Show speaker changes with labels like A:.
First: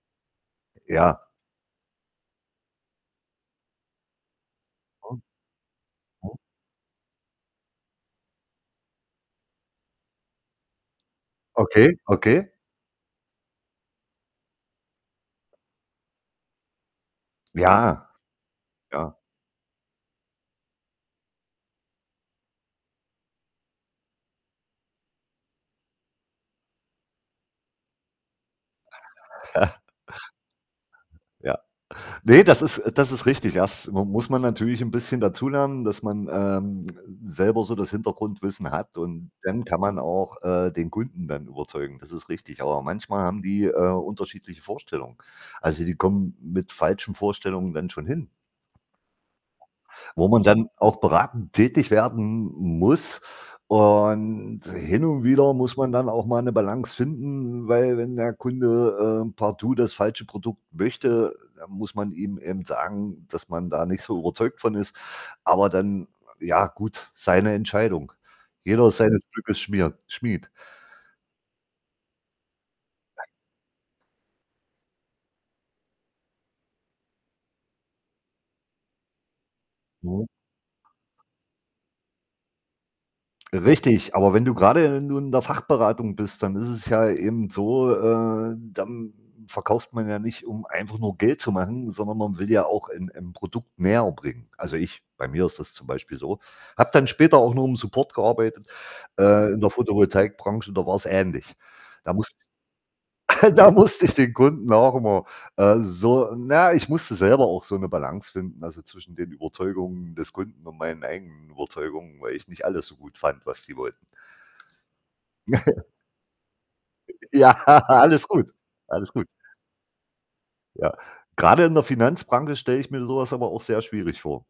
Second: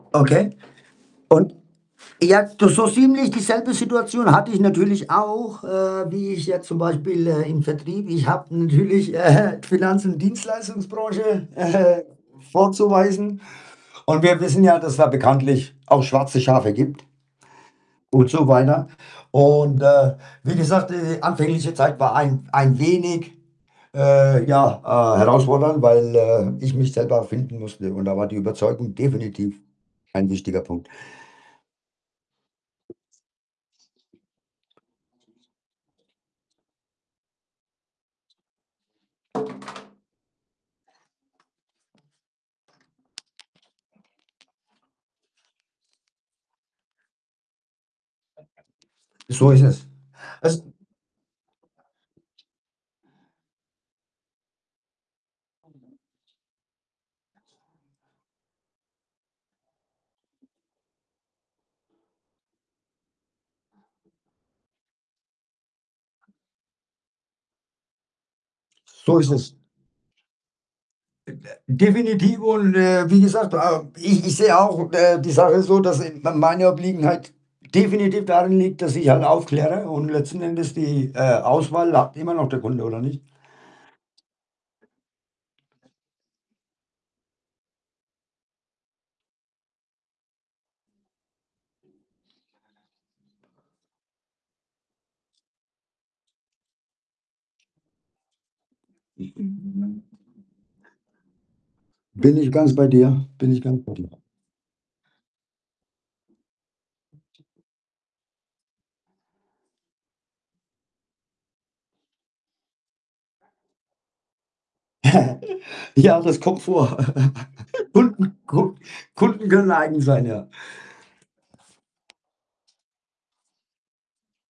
A: Okay.
B: Ja.
A: Und? Ja, du so ziemlich dieselbe Situation hatte ich natürlich
B: Mhm.
A: auch, äh,
B: Mhm.
A: wie ich jetzt zum Beispiel, äh, im Vertrieb ich habe natürlich, äh, hä, Finanz und Dienstleistungsbranche, äh,
B: Okay.
A: hä,
B: Okay.
A: vorzuweisen. Und wir wissen ja, dass es da bekanntlich auch schwarze Schafe gibt.
B: Ja,
A: Und so weiter.
B: ja.
A: Und, äh, wie gesagt, äh, anfängliche Zeit war ein w ein wenig, äh, ja, ah, herausfordernd, weil, äh, ich mich selber finden musste. Und da war die Überzeugung definitiv ein wichtiger Punkt.
B: Ja. Ne, das ist das ist richtig. Das m muss man natürlich 'n bisschen dazulernen, dass man, ähm, selber so das Hintergrundwissen hat, und dann kann man auch, äh, den Kunden dann überzeugen. Das ist richtig. Aber manchmal haben die, äh, unterschiedliche Vorstellungen. Also, die kommen mit falschen Vorstellungen dann schon hin
A: So ist es.
B: wo man
A: Als
B: dann auch beratend tätig werden m muss. Und hin und wieder muss man dann auch mal 'ne Balance finden, weil wenn der Kunde, äh, partout das falsche Produkt möchte, dann muss man ihm eben sagen, dass man da nicht so überzeugt von ist. Aber dann, ja gut, seine Entscheidung. Jeder
A: So
B: seines
A: ist
B: Glückes
A: es.
B: Schmird Schmied.
A: M äh, definitiv. Und, äh, wie gesagt, ähm, ich ich sehe auch, äh, die Sache so, dass, äh, m meine Obliegenheit definitiv daran liegt, dass ich halt aufkläre, und
B: Mhm.
A: letzten Endes die, äh, Auswahl, hat immer noch der Kunde, oder nicht?
B: Richtig. Aber wenn du grade nun in der Fachberatung bist, dann ist es ja eben so, äh, dann verkauft man ja nicht, um einfach nur Geld zu machen, sondern man will ja auch in im Produkt näher bringen. Also, ich bei mir ist das zum Beispiel so. Habe dann später auch nur im Support gearbeitet. Äh, in der Fotovoltaikbranche, da war's ähnlich. Da muss
A: Bin ich ganz bei dir. Bin ich
B: da
A: ganz bei
B: musste
A: dir.
B: ich den Kunden auch immer, äh, so na ja, ich musste selber auch so 'ne Balance finden, also, zwischen den Überzeugungen des Kunden und meinen eigenen Überzeugungen, weil ich nicht alles so gut fand, was die wollten. Ja.
A: Ja, das kommt vor.
B: Ja, alles
A: Kunden
B: gut.
A: Kund
B: Alles gut.
A: Kunden können eigen sein, ja.
B: Ja. Grade in der Finanzbranche stelle ich mir so was aber auch sehr schwierig vor.